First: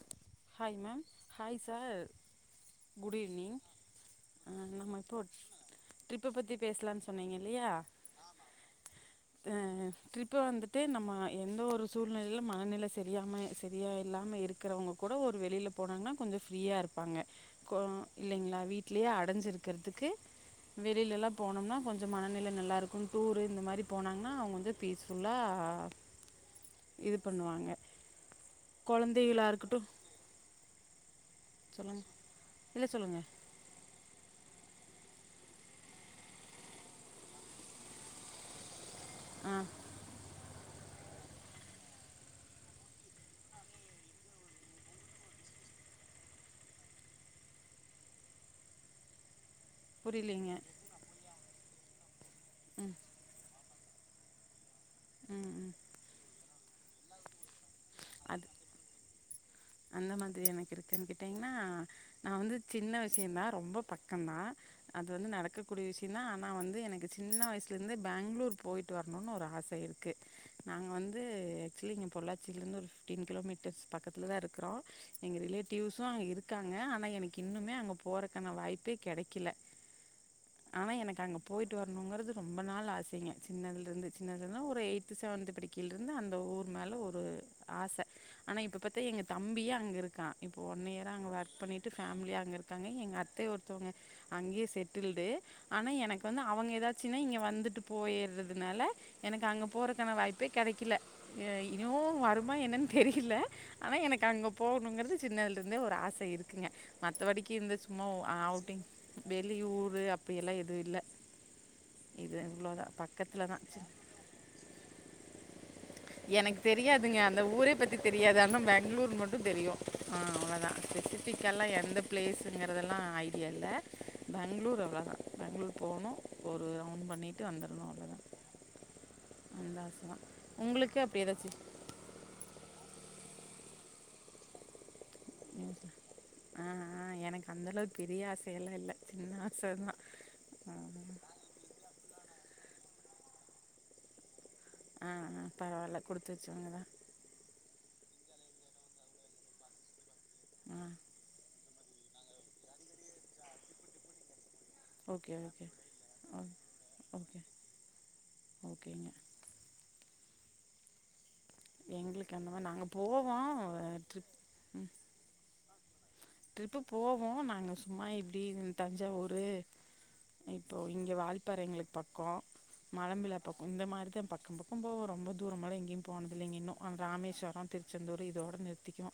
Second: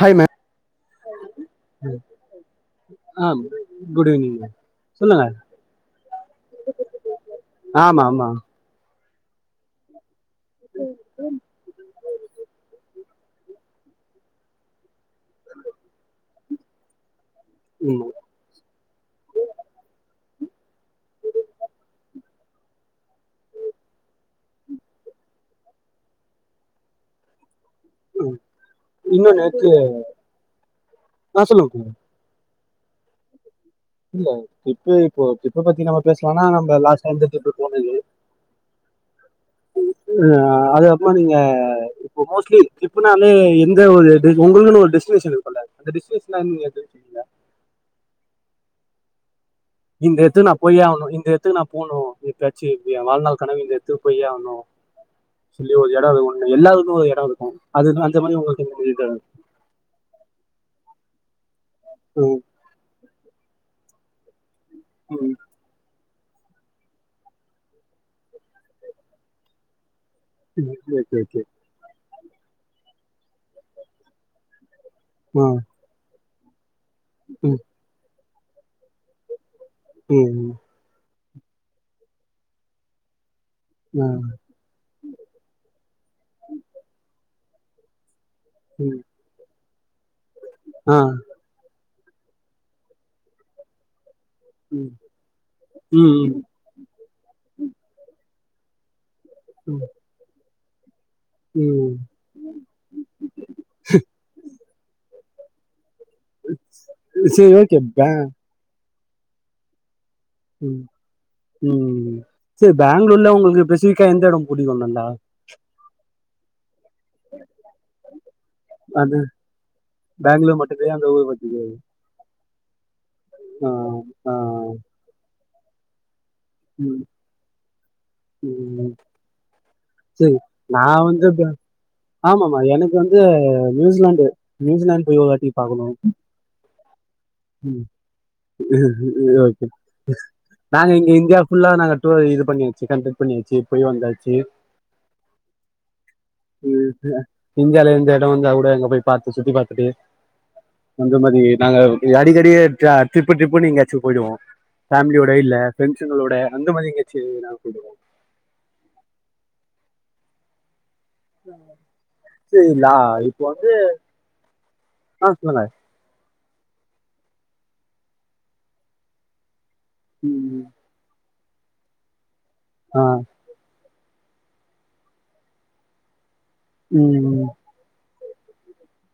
Hi ma'am hi hi sir அ good eve அ நம்ம இப்போ ட்ரிப்புபத்தி பேசலான் சொன்னீங்கல்லியா ஆமா ஆமா ஆ ட்ரிப்பு வந்துட்டு நம்ம எந்த ஒரு சூழ்நிலய்லு மனநில செ தெரியாம சரியா இல்லாமல் இருக்கறவ்ங்க கூட ஒரு வெளில போனாங்னா கொஞ்சோ ஃப்ரீயா இருப்பாங்க கோவோ ம், இல்லைங்ளா வீட்லயே அடைஞ்சு இருக்கற்துக்கு வெளிலலா போனோம்னா கொஞ்சோ மனநில நல்லாருக்கு டூரு இந்த மாரி போனாங்கனா அவுங்க வந்து பீஸ் ஃபுல்லா அ இது பண்ணுவாங்க இன்னு குழந்தைகளாக நேத்து இருக்கட்டும் ஆ சொல்லுங்க சொல்லுங்க இல்ல சொல்லுங்க இல்ல ட்ரிப்பு இப்போ ட்ரிப்ப பத்தி நம்ம பேசலானா நம்ப லாஸ்ட் டைம் இந்த ட்ரிப்பு போனது ஆ ம் அதுக்கப்றோ நீங்க இப்போ மோஸ்ட்லி ட்ரிப்புனாலே எந்த ஒரு இது உங்குளுனு ஒரு டெஸ்டினேஷன் இருக்குல அந்த டெஸ்டினேஷனா என்னா நீங்க தெரிஞ்சிகனுல இந்த எடத்துக்கு புரியலைங்க நா போயே ஆவணு இந்த எடத்துக்கு நா போணு எப்பயாச்சு இது எ வாழ்நாள் கனவு இது இது போயே ஆவணு ம் ம் சொல்லி ஒரு எடோ இருக்கு ஒன்னு எல்லாருக்கு ஒரு எடோ இருக்கும் அதுனா அந்த மாரி அது உங்குளுக்கு எதா தெரிதா அந்த மாதிரி எனக்கிருக்கான் கேட்டீங்னா நா ம், வந்து சின்ன விஷயோந்தா ரொம்ப பக்கந்தா அது வந்து ம், நடக்கக்கூடிய விஷ் என்னா நா வந்து எனக்கு சின்ன வய்சுல இருந்து பேங்ளூர் போய்ட்டு வரணுனு ஒரு ஆச இருக் க்கு ம், நாங்க ஓகே வந்து ஓகே ஆக்சுலி இங்க பொள்ளாச்சில்ருந்து ஒரு ஃபிஃப்டீன் கிலோமீட்டர்ஸ் பக்கத்துலதா இருக்கறோ எங்க ஆ ரிலேட்டிவ்ஸு அங்க இருக்காங்க ஆனா எனக் ம் இன்னுமே அங்க போறக்கான வாய்ப்பே கெடைக்கில ம் ஆனா எனக்கு அங்க போய்ட்டு வர்ணுங்கற்து ரொம்ப நாள் ஆசைங்க ஆ சின்னதுலருந்து சின்னதுலருந்துனா ஒரு எய்து செவன்து படிக்கில்ருந்து அந்த ஊர் மேல ஒரு ஆச ஆனா இப்ப பாத்தா ம் எங்க தம்பியே அங்கருக்கா இப்ப ஒன் ஆ இயரா அங்க ஒர்க் பண்ணிட் வித்து ஃபேமிலியா அங்க இருக்காங்க எங்க அத்த ஒருத்தொவ்ங்க அங்யே ம் செட்டில்டு ஆனா எனக்கு வந்து ம் அவங்க ஏதாச்சுனா இங்க வந்துட்டு போயிற்றதுனால எனக்கு அங்க ம் ம் போறக்கான வாய்ப்பே கடைக்குள இனு ம் வருமா என்னன் தெரியில்ல ஆனா எனக்கு அங்க போணுங்கற்து சின்னத்லருந்தே ஒரு ஆ ச இருக்குங்க சரி மத்தபடிக்கு இந்த ஓகே சும்மா பே ஆ அவுட்டிங் வெளியூரு அப் அப்டியெல்லா எது ம் இல்ல ம் செரி பேங்ளூர்ல உங்ளுக்கு தான் சி- பெசிஃபிக்கா எந்த எடோ பிடிக்கு நல்லா எனக்கு தெரியாதுங்க அந்த ஊரே பத்தி தெரியாது ஆனா அது மட்டு தெரியு ஆ பெங்களூர் அவ்ளோதா மட்டு தெரியா அந்த ஊர் பத்தி ஸ்பெசிஃபிக்காலா தெரியா எந்த ப்ளேஸுங்கற்தல்லா ஐடியா இல்ல ஆ ஆ பெங்ளூர் அவ்ளோதா பெங்ளூர் போணு ஒரு ம் ரவுண் பண்ணிட்டு வந்துர்னு அவ்ளோதா ம் அந்தாசதா உங்குளுக்கு அப்டி எதாச்சு ஆமாம்மா எனக்கு வந்து நியூசிலாந்து நியூசிலாந்து போய் ஒருவாட்டி பாக்கணு நியூஸில் ஆ ஆ எனக் ம் அந்தளவுக் பெரிய ஆசையல்லா இல்ல ம் சின்ன ஓகே ஆசதா நாங்க இங்க இந்தியா ஃபுல்லா நாங்க டூர் இது பண்ணியாச்சு கம்ப்ளீட் பண்ணியாச்சு போய் வந்தாச்சு ஆ அ பரவால்ல குடுத்து வெச்சவங்கதா ட்ட வந்தாகூட எங்க போய் பாத்து சுத்தி பாத்துட்டு ஆ அந்த மாரி நாங்க அடிகடி எப்யா ட்ரிப்பு ட்ரிப்புனு எங்யாச்சு போய்டுவோ பேமிலியோட ஓகே இல்ல ஓகே ஃபரெண்ட்ஸ்ங்களோ ஓ எந்த மாதிரி கட்சிய ஓகே நா கொண்டுவோ ஓகேங்க எங்களுக்கு அந்த மாரி சிஸ்டர் நாங்க நா போவோ இப்போ வந்து ட்ரிப் ஆ சொல்லுங்க ட்ரிப்பு போவோ நாங்க சும்மா இப்டி தஞ்சாவூரு ம் இப்போ இங்க வால்பாறை எங்களுக்கு பக்கோ ஆ மழம்பில பக்கோ இந்த மாரி பக்கோ பக்கோ போவோ ரொம்ப தூரமல எங்கயு போனது இல்லீங்க இன்னு ம் ராமேஷ்வரோ திருச்செந்தூர் இதோட நிர்த் திக்றோ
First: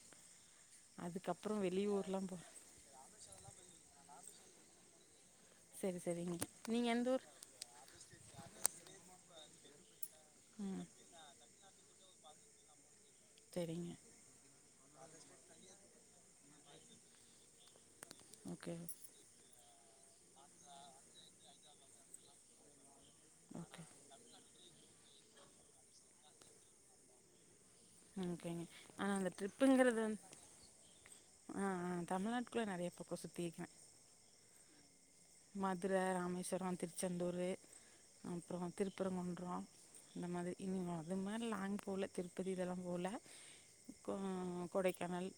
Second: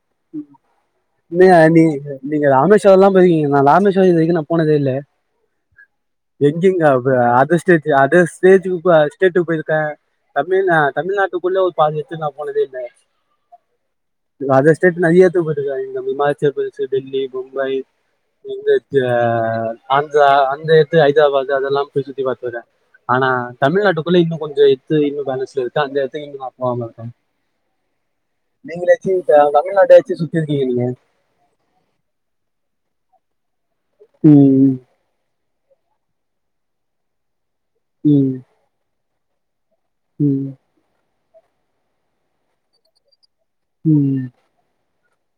நீங்க அதுக்கப்புறோ நீ வெளியூரு நீங்க ராமேஸ்வரோ எல்லா போயிருக்கீங்க நா ராமேஸ்வரோ இது வரைக்கு நா போனதே இல்ல செரி செரிங்க எங்கிங்க நீங்க எந்த ஊர் அத ஸ்டேஜ் அத ஸ்டேஜ் ஸ்டேட் போயிருக்க தமிழ்நா ம் தமிழ்நாட்டுக்குள்ள ஒரு பாதி எடத்துக்கு நா போனதே இல்ல செரிங்க அதர்ஸ்டேட்டு நெறைய எத்துக்கு போய்ருக்க இந்த இமாச்சல பிரதேஷ் டெல்லி மும்பை இந்த ஓகே அந்த ஆந்ரா ஹைதராபாத் அதெல்லா போய் சுத்தி பாத்து இருக்க ஆனா ஓகே தமிழ்நாட்டுக்குள்ள இன்னு கொஞ்சோ எத்து இன்னு பேனஸ்ல இருக்கு அந்த எடத்துக்கு இன்னு நா போவாம இருக்க ம் ஓகேங்க நீங்களாச்சு தமிழ்நாட்ட எச்சி சுத்தி இருக்கீங்க நீங்க ஆஹ் ஆஹ் தமிழ்நாட்டு்குள்ள நிறைய பக்கோ சுத்தி இருக்கே உம் மதுர ராமேஸ்வரோ திருச்செந்தூரு ம், அப்புறோ திருப்பரங்குன்றோ அந்த ம், மாதிரி இனி அது மாதிரி லாங் போல திருப்பதி இதெல்லா போல உம் கனல்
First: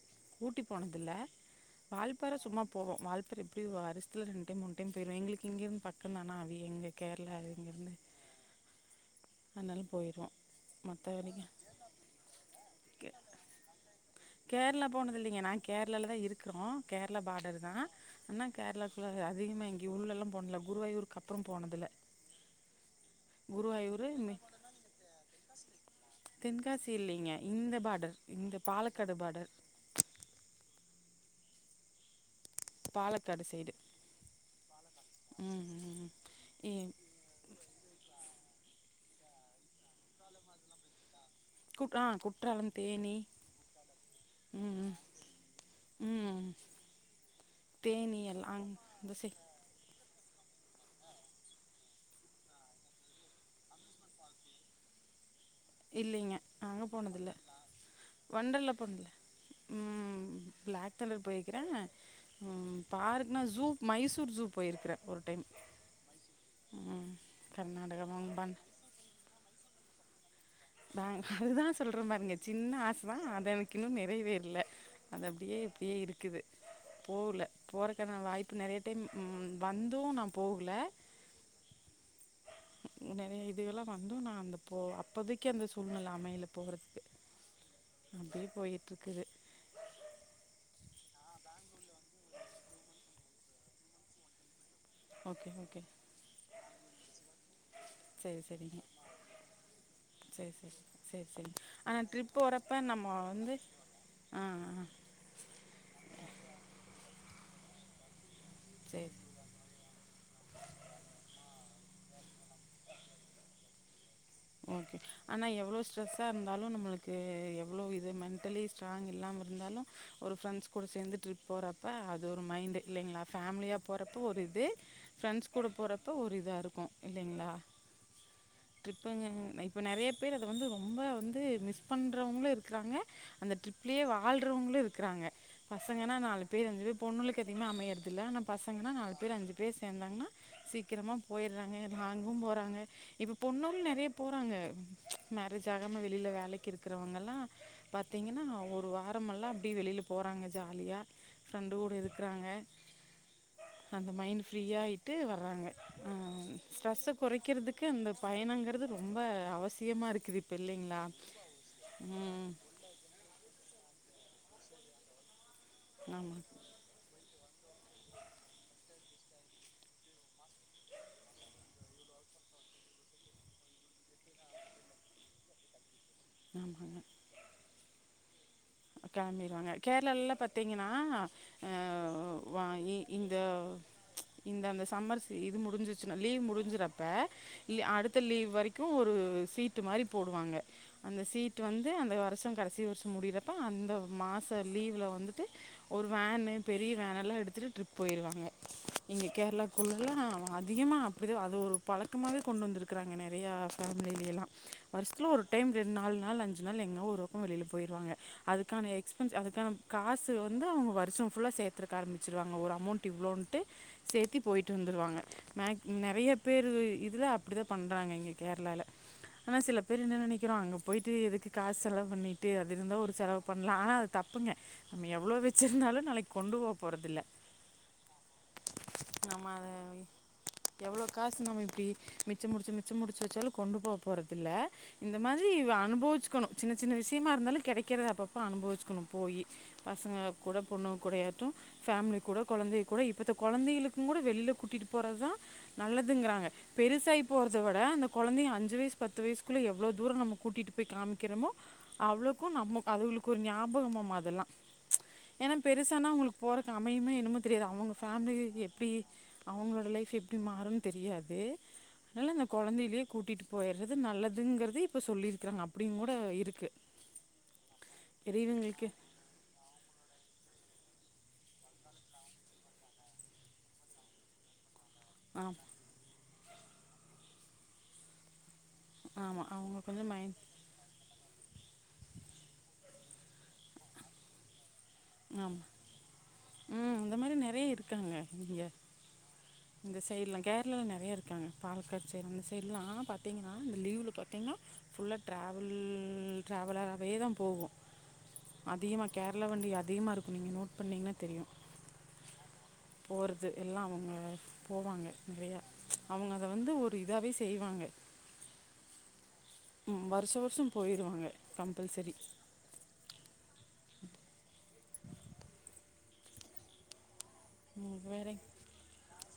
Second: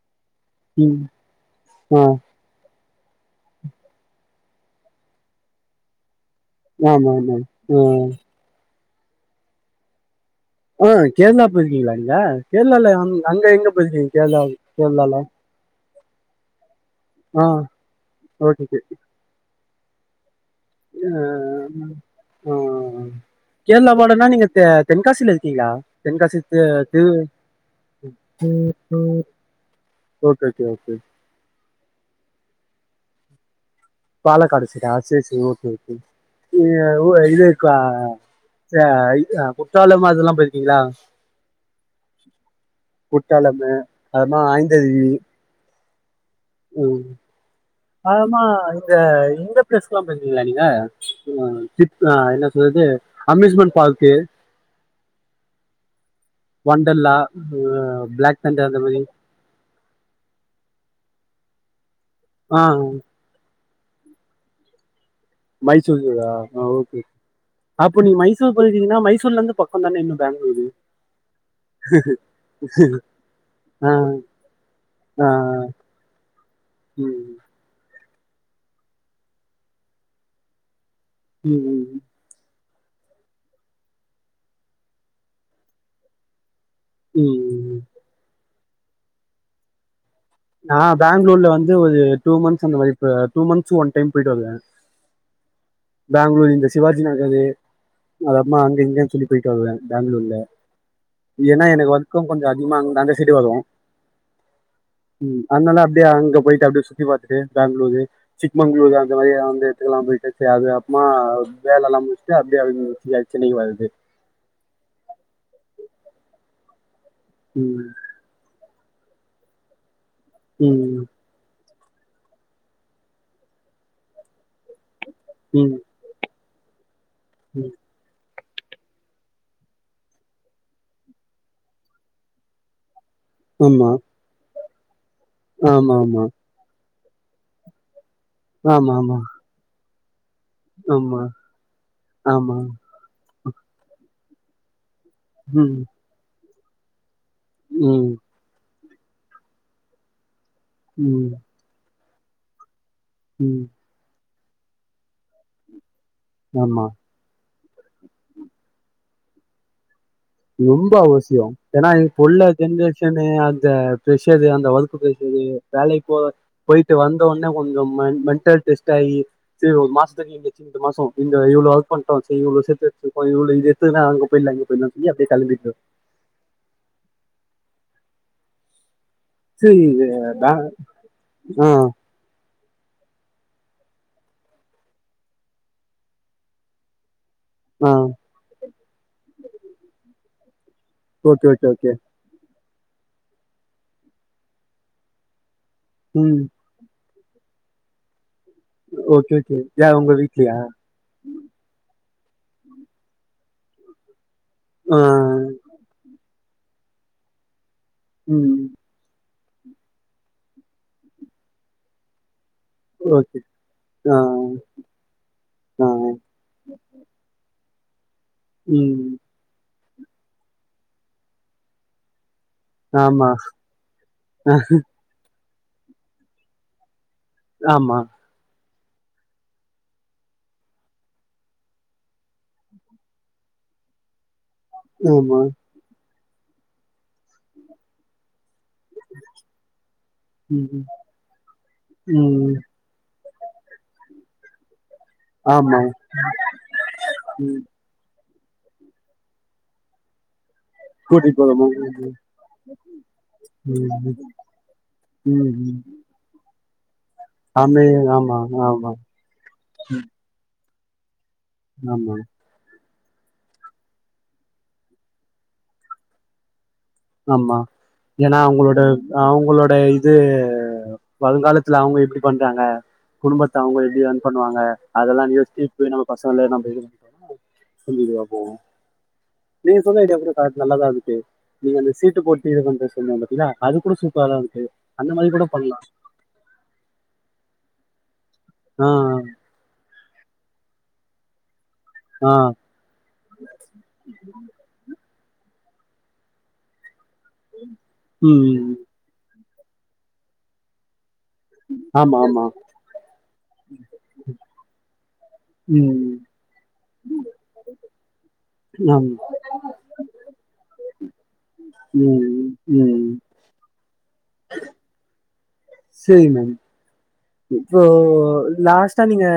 ஊட்டி போனதில்ல ஆ வால்ப்பார சும்மா போவோ வால்ர் எப்டி வருஷத்துல ரெண்டு டைம் மூனு டைம் போயிருவ எங்களுக்கு இங்கிருந்து பக்க தானா அவி எங்கள் ஆமா கேரளா ஆமா இங்கேருந்து ஆஹ் அதனால போயிருவோ ஆஹ் கேரளா போயிருக்கீங்களா நீங்க கேரளால கே அங்க எங்க போய்ருக்கீங் கேரளா போனது இல்லிங்க நா கேரளால தா இருக்கறோ கேரளா ஆ பார்டர் தா ஆனா ஓகே ஓகே கேரளாக்குள்ள அதிகமா எங்கியு உள்ள எல்லா போண்ல குருவாயூருக்கு அப்றோ போனதில்ல ஆ, கேரளா பாடர்னா நீங்க தெ தென்காசியில இருக்கீங்கா தென்காசி தி திரு இல்லைங்க இந்த பார்டர் இந்த Palakkad border okay okay okay Palakkad side Palakkad சிடா சரி சரி ம் ஓகே ஓகே ம் இது இ அஹ் இது குற்றாலம் அதுல்லா போயிருக்கீங்களா குட் ஆ குற்றாலம் தேனி குட்டாளமு அதப்பமா ம் ம் ஐந்தருவி ம் உம் தேனி ஆமா எல்லா அங் இந்த சை எங்க பிரஸ் இதுக்லா போய்ருக்கீங்களா நீங்க என்ன சொல்றது அம்யூஸ்மெண்ட் பார்க்கு இல்லைங்க அங்க ஒண்டர்லா போனதில்ல அஹ் பிளாக் தண்டர் அந்த மாரி உம் ப்ளாக் தண்டர் போய்க்கிற ஆ பார்க்னா ஜூ மைசூர் ஜூ போயிருக்கற மைசூர் ஜூவா அஹ் ஓகே ம் அப்ப கர்நாடகா நீ மைசூர் மங்பான். போய்ருகீங்கன்னா மைசூர்ல இருந்து பக் பக்கோ தான இன்னு பேங்ளூ தாங் அதுக்குதா சொல்ற பாருங்க சின்ன ஆசதா அத எனக்கு இன்னு ஆ நிறைவேறல்ல அது ஆ அப்டியே இப்டியே இருக்குது ம் போல போற வாய்ப்பு நெறைய டைம் வந்து நா போகல உம் உம் நெறைய இதுகல்லா வந்து நா அங்க போ அப்போதைக்கு அந்த சூழ்நெல அமையல போகறதுக் உம்ம்ம் போய்ட்ருக்குது நா பெங்களூர்ல வந்து ஒரு டூ மந்த்ஸ் அந்த மாரி ஆ டூ மந்த்ஸ் ஒன் டைம் போயிட்டு வருவே ஓகே ஓகே பெங்க்ளூர் இந்த சிவாஜி நகரு அதுக்கு சரி அப்மா அங்க சரிங்க இங்க சொல்லி போயிட்டு வருவே பெங்க்ளூர்ல சரி சரி சரி சரிங்க ஏன்னா எனக்கு ஆனா வர்க்கு ட்ரிப் கொஞ்ச அதிகமா போறப்ப நம்ம அந்த சைடு வரு வந்து ஆ ஆ ம் அதுனால அப்டியே அங்க போய்ட்டு அப்டியே சுத்தி பாத்துட்டு பேங்க்ளூரு சிக்மங்குளூர் அந்த சரி மாரி அந்து எடத்துக்குலா போயிட்டு சே அது அப்பமா ஒ வேல எல்லா முடிச்ட்டு அப்டியே [unintelligible] சென்னைக்கு வர்றது ஓகே ஆனா எவ்ளோ ஸ்டரெஸ்ஸா இருந்தாலு நம்மளுக் ம் ஸ்ட்ராங் இல்லாம இருந்தாலு ஒரு ஃப்ரண்ட்ஸ் கூட ம் சேந்து ட்ரிப் போறப் ப அது ஒரு மைண்ட் இல்லைங்களா ஃபேமிலியா போகறப்பொ ஒரு இது ஃப்ரெண்ட்ஸ் கூட ம் போறப்பொ ஒரு இதா க்கு இல்லைங்களா ம் இப்போ இங்க க இப்போ நெறைய பேர் அத வந்து ரொம்ப வந்து மிஸ் பண்ணுறவங்களு இருக்குறாங்க அந்த ஆமா ட்ரிப்லேயே வாழ்றவங்களு இருக்குறாங்க ஆமா பசங்கன்னா ஆமா நாலு பேர் அஞ்சு பேர் பொண்ணுகளுக்கு அதே மா அமையற் இதுல ஆனா பசங்கன்னா நாலு ஆமா ஆமா பேர் அஞ்சு பேர் சேந்தாங்கன்னா சீக்கிரமா ஆமா போயிடுறாங்க லாங்கு ஆமா போறாங்க இப்ப பொண்னுங்களு நெறைய போறாங்க மேரேஜ் ம் ஆகாம வெளியில வேலைக்கு இருக்கிறவங்கல்லா ம் பாத்தீங்கன்னா ஒ ரு வாரமெல்லா அப்டியே வெளியில போறாங்க ஜாலியா ம் ஃப்ரெண்டு கூட இருக்குறாங்க ம் அந்த மைண்ட் ஃபிரீயாயிட்டு வர்றாங்க ஆ ஆமா ஸ்ட்ரெஸ்ஸ கெறைக்கிறதுக்கு அந்த பயணங்குறது ரொம்ப அவசியமா இரு ரொம்ப அவசியோ ஏன்னா இப்ப உள்ள ஜென்ரேஷனு அந்த ஃபிரஷ ஆது அந்த ஒர்க் பிரஷரு வேலைக்கு போ ஆமாம் போயிட்டு வந்த ஒன் என்ன கொஞ்சொ ம மென்டல் டெஸ்ட் ஆயி சேரி ஒரு மாசத்துக்கு இந்த சி இந்த மாசொ இந்த இவ்ளோ ஒர்க் பண்ட்டோ செ மூணு வர்ஷத்து வெச்சுருப்பா இவ்ளோ இத எத்துற அங்க போயிட்லா இங்க போயிட்டா செரியா [unintelligible] ம் கெளம்பிடுவாங்க சரி இது கேரளாலலா பே பாத்தீங்கன்னா ஆ வா இ இந்த இந்த அந்த சம்மர்ஸ் ஸி இது முடிஞ்சிருச்சுனா லீவ் முடிஞ்சிறோ அப்ப இ ஆ அடுத்த லீவ் வரைக்கு ஒரு சீட்டு மாரி போடுவாங்க அந்த ஓகே, சீட் ஓகே, வந்து ஓகே. அந்த வருஷ கடைசி வருஷ முடியிற போ அந்த மாச லீவ்ல வந்துட்டு ஒரு ம். வேனு பெரிய வேனெல்லா எடுத்துட்டு ட்ரிப் போயிறுவாங்க இங்க ஓகே, ஓகே. யார் கேரளாக்குள்ளல்லா உங்க வீட்லயா? அதிகமா அப்டிதா அது ஒரு பழக் கமாவே கொண்டு வந்துருக்குறாங்க நெறையா ஃபேமில எல்லா ஆ வருஷத்துல ஒரு டைம் ரெண்டு நாலு நாள் அஞ் சு நாள் எங்கனா ஒரு பக்க வெளியில போயடுவாங்க ம். அதுக்கான எக்ஸ்பென்ஸ் அது க்கா காசு வந்து அவங்க வருஷ ஃபுல்லா சேத்துருக்க ஆரம்பிச்சு ருவாங்க ஒரு அமௌண்ட் ஓகே. இவ்ளோன்ட்டு ஆ சேத்தி போயிட்டு வந்துருவாங்க நெ ஆ நெறைய பேர் இதுல அப்டிதா பண்றாங்க இங்க கேர்ளால ம். ஆனா சில பேர் என்ன நெனைக்கிறோ அங்க போயிட்டு எதுக்கு காச் செலவு பண்ணி ட்டு அது இருந்தா ஒரு ஆமா. செலவு பண்லா ஆனா அது தப்புங்க நீங்க எவ்வளோ வெச்சுருந்தாலு நாளைக்கு கொண்டு போ போறதில்ல லாமா நம்ம அது எவ்ளோ காசு நம்ம இப்டி மிச்ச புடிச்சு மிச்ச புடிச்ச வச்சாலு கொண்டு போ போற துல்ல இந்த ஆமா. மாதிரி அனுபவிச்சக்கணு சின்ன சின்ன விஷயமா இருந்தாலு கெடைக்கிறத அப்பப்ப அனுபவி ச்சுக்கனு போய் பசங்க குட ம். பொண்ணு கூடயாட்டு பேமிலி கூட ம். கொழந்தை கூட கொழந்தைகளுக்கு கூட வெளியில கூட்டிகிட்டு போறதுதா ஆமா நல்லதுங்குறாங்க பெருசாயி போறத ம் விட அந்த குழந்தையு அஞ்சு வயசு பத்து வயசுக்குள்ள எவ்வளோ தூரம் நம்ம கூட்டிகிட்டு போய் கூட்டிட்டு காமிக்கிறோமோ போறோமா அவ்வளோக்கு நம்ம அதுகளுக்கு ஒரு ம் ஞாபகமாமா அதெல்லா ம் ஏன்னா ம் பெருசாானா அவங்களுக்கு பொறக் ஏன்னமோ தெரியாது ஆமே அவங்க ஃபேமிலி ஆமா எப்டி ஆமா அவங்களோட லைஃப் எப்டி மாருன்னு தெரியாது ஆமா து இல்ல அந்த கொழந்தைகாலயே கூட்டிட்டு போயிடு நல்லதுங்குறது இப்ப சொல்லிருக்கறாங்க அப்டியும் கூட இருக்கு ஆமா ஏன்னா அவங்களோட பெரியவங்களுக்கு அவங்களோட இது வருங்காலத்துல அவுங்க இப்டி பண்றாங்க குடும்பத்த அவுங்க எப்டி ரன் பண்ணுவாங்க அதெல்லா யோசிச்சி ஆமா இப்ப உள்ள பசங்கலே நம்ம இது நம்மண்ணா சொல்லிட்டு வா போவோ ஆமா அவங்க நீங்கசொன்ன கொஞ்சோ ஐடியா மைண்ட் பசார் நல்லாதா இருந்துச்சு நீங்க அந்த சீட்டு போட்டு இது பண்றது சொன்னீங்க பாத்தீங்களா அது கூட சூப்பராதா இருந்துச்சு ஆமா ம் இந்த மாரி நறையா இருக்குங்க இங்கியே ஆ இந்த சைடுலா கேரளால நறைய இருக்காங்க பாலக்காடு சைடு ஆ அந்த சைடுலா பாத்தீங்ன்னா இந்த லீவுல பாத்தீங்ன்னா ஃபுல்லாக் டிராவல்ல் டிராவலாவேதா போவோ ம் அதிகமா கேரளா வண்டி அ அதிகமா இருக்கோ நோட் பண்ணீங்ன்னா தெரியு ஆமா ஆமா போறது எல்லா அவுங்க போவாங்க நெறையா ம் அவுங்க அத வந்து ஒரு டு இதாவே செய்வாங்க என்ன ம்மா ம் வர்ஷோ வர்ஷோ போய்ருவாங்க கம்பல் செரி ம் ம் செரி மேம் இப்போ வேற லாஸ்ட்டா நீங் இங்க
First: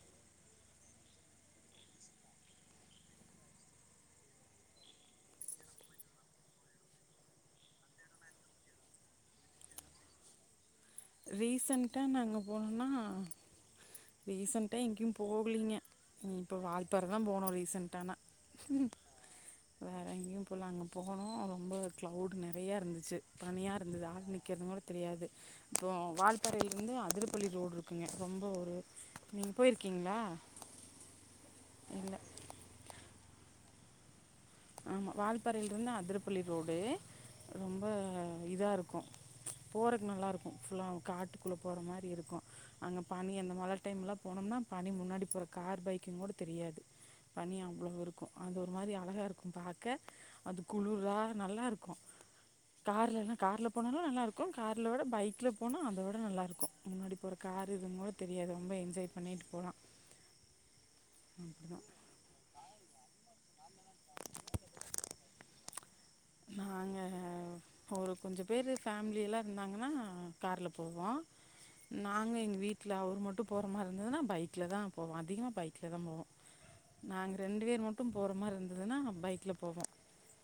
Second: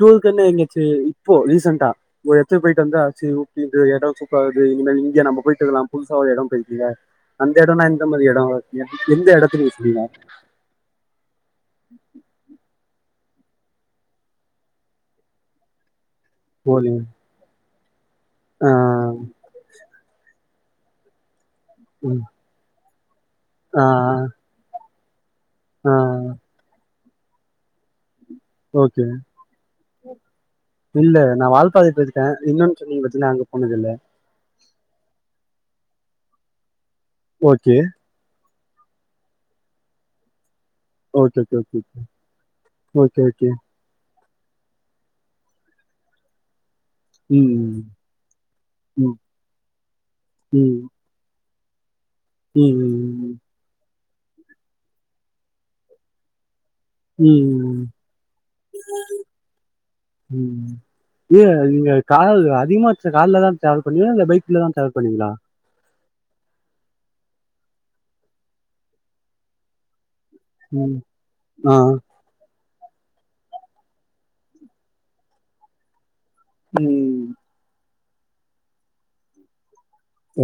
டுவல்டென்னு இங்காச்சி இப்போ ரீசன்டா ஒரு எடத்து போயிட்டு வந்தா [unintelligible] சூப்பராக்குது இனிமேல் இங்க நம்ம போயிட்டு நாம் புதுசா ஒரு இடம்போயிட்டுல்ல அந்த எடோனா எந்த மாரி எடோ எந்த எடத்துல நிப்பீங்க ரீசன்டா நாங்க போனோன்னா ரீசன்ட்டா எங்கயு போகலீங்க இப்போ போலீங்க வால்ப்பாற தா போனோ ரீசன்டானா வேற எங்கேயு போல அங்க போனோ ரொம்போ க்ளௌடு நறையா இருந்துச்சு ச்சு பனியா இருந்துது ஆரு நிக்குறதுங்கூட தெரியாது அப்றோ வால்பாறயிலிந்து திருப்பள்ளி ரோடு இருக்குங்க ரொம்போ ஒரு ஓகேங்க நீங்கள் போயிருக்கீங்களா இல்ல நா வால்பாற இல்லை போயிருக்க இன்னோன்னு சொன்னீங்க பாத் நா அங்க போனதுல்ல ஆமா வால்பாறையிலிருந்து அதிரப்பள்ளி ரோடு ஓகே ரொம்ப இதா இருக்கோ போறக்கு நல்லாருக் கோ ஃபுல்லா ஓகே காட்டுக்குள்ள ஓகே போற ஓகே மாரி இருக்கோ அங்க ஓகே பனி ஓகே அந்த மழ டைம்லா போனோம்னா பனி முன்னாடி போற கார் பைக்குங்கூட தெரியாது பனி ம் அவ்வளோவு இருக்கோ அது ஒரு மாரி ம் அழகா இருக்கு பார்க்க ம் அது குளுரா நல்லா இருக்கோ ம் கார்லலா கார்ல போனாலோ நல்லா இருக்கோ கார்ல விட பைக்ல போனா அத வுட நல்லாருக்கோ முன்னாடி போற கார் ம் இருக்கோம்போ தெரியாது ரொம்போ என்ஜாய் பண்ணீட்டு போலா ஏ நீங்க கார்ல அதிகமா கார்லதா டிராவல் பண்ணீவியா இல்ல பைக்லதா டிராவல் பண்ணுவீங்களா நாங்கள் ஒரு கொஞ்சோ பேரு ஃபேமிலி எல்லா இருந்தாங்கன்னா கார்ல ம் போவோ ஆ நாங்க எங்க வீட் ல அவரு மட்டு போற மாரி இருந்துதுனா பைக்ல தா போவோ அதிகமா பைக்ல தா போவோ ம் நாங்க ரெண்டு பேர் மட்டு போற மாரி இருந்துதுன்னா பைக்ல போவோ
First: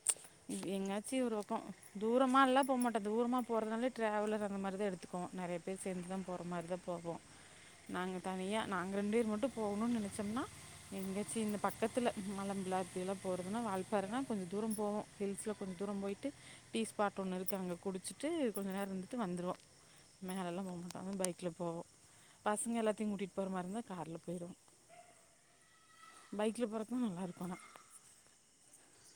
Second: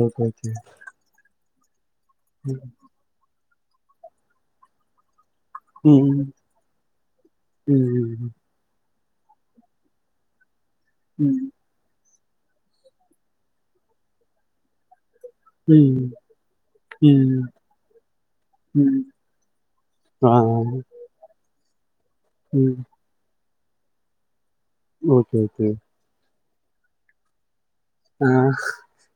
ஓகே ஓகே எங்யாச்சி ஒரு பக்கோ தூரமால்லா போ மாட்டோ தூரமா போறதுதனாலே ட்ராவலரு அந்தமாரி தா எடுத்துக்குவோ நறைய பேர் சேந்துதா ம் போற மாரிதா போவோ ம் நாங்க ம் தனியா நாங் நாங்க ரெண்டு பேரு மட்டு போவணோனு நெனச்சோம்னா எங்கேயாச்சு ம் இந்த பக்கத்துல மலம்புளா இது எல்லா போறதுன்னா வால்பாறன்னா கொஞ்ச தூரம் போனோ ஹில்ஸ்ல கொஞ்சோ தூரோ ம் போயிட்டு டீ ஸ்பாட் ஒன்னு ம் இருக்கு அங்க குடிச்சிட்டு கொஞ்சோ நேரோ ம் இருந்துட்டு வந்துருவோ ஆ மேலலெல்லா போவமட்டோ பைக்ல போவோ பசங்க ம் எல்லாத்தையு கூட்டிட்டு போற மாரி இருந்தா கார்ல போயிர்வோ ஓகே ஓகே பைக்ல போறப்ப நல்லா இருக்கோ ஆனா ஆ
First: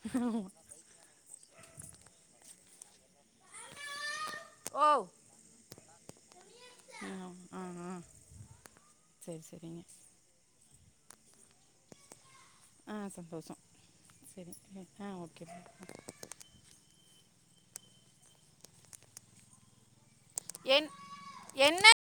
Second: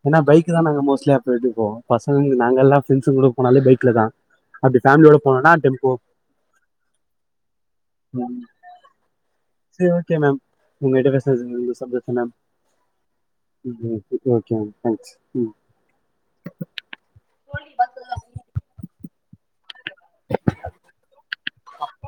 ஏன்னா பைக் தா நாங்க மோஸ் ஸ்லயே அப்ப வீட்டுக்கு போவோ பசங்க நாங்கல்லா ஃபிரண்ட்ஸ்ங்கு கூட போனாலே பைக் தா அப்படி ஓ ஃபேமிலியோட போனோனா டெம்போ ஆ ஆ ம் சரி சேரி சரிங்க ஓகே மேம் உங்க கிட்ட பேசினது ரொம்ப சந்தோஷ மேம் ஆ சந்தோஷோ ம் சரி ஓகே மேம் ஆ தேங்க்ஸ் ஓகே சொல்லி பாத்ததா என் என்ன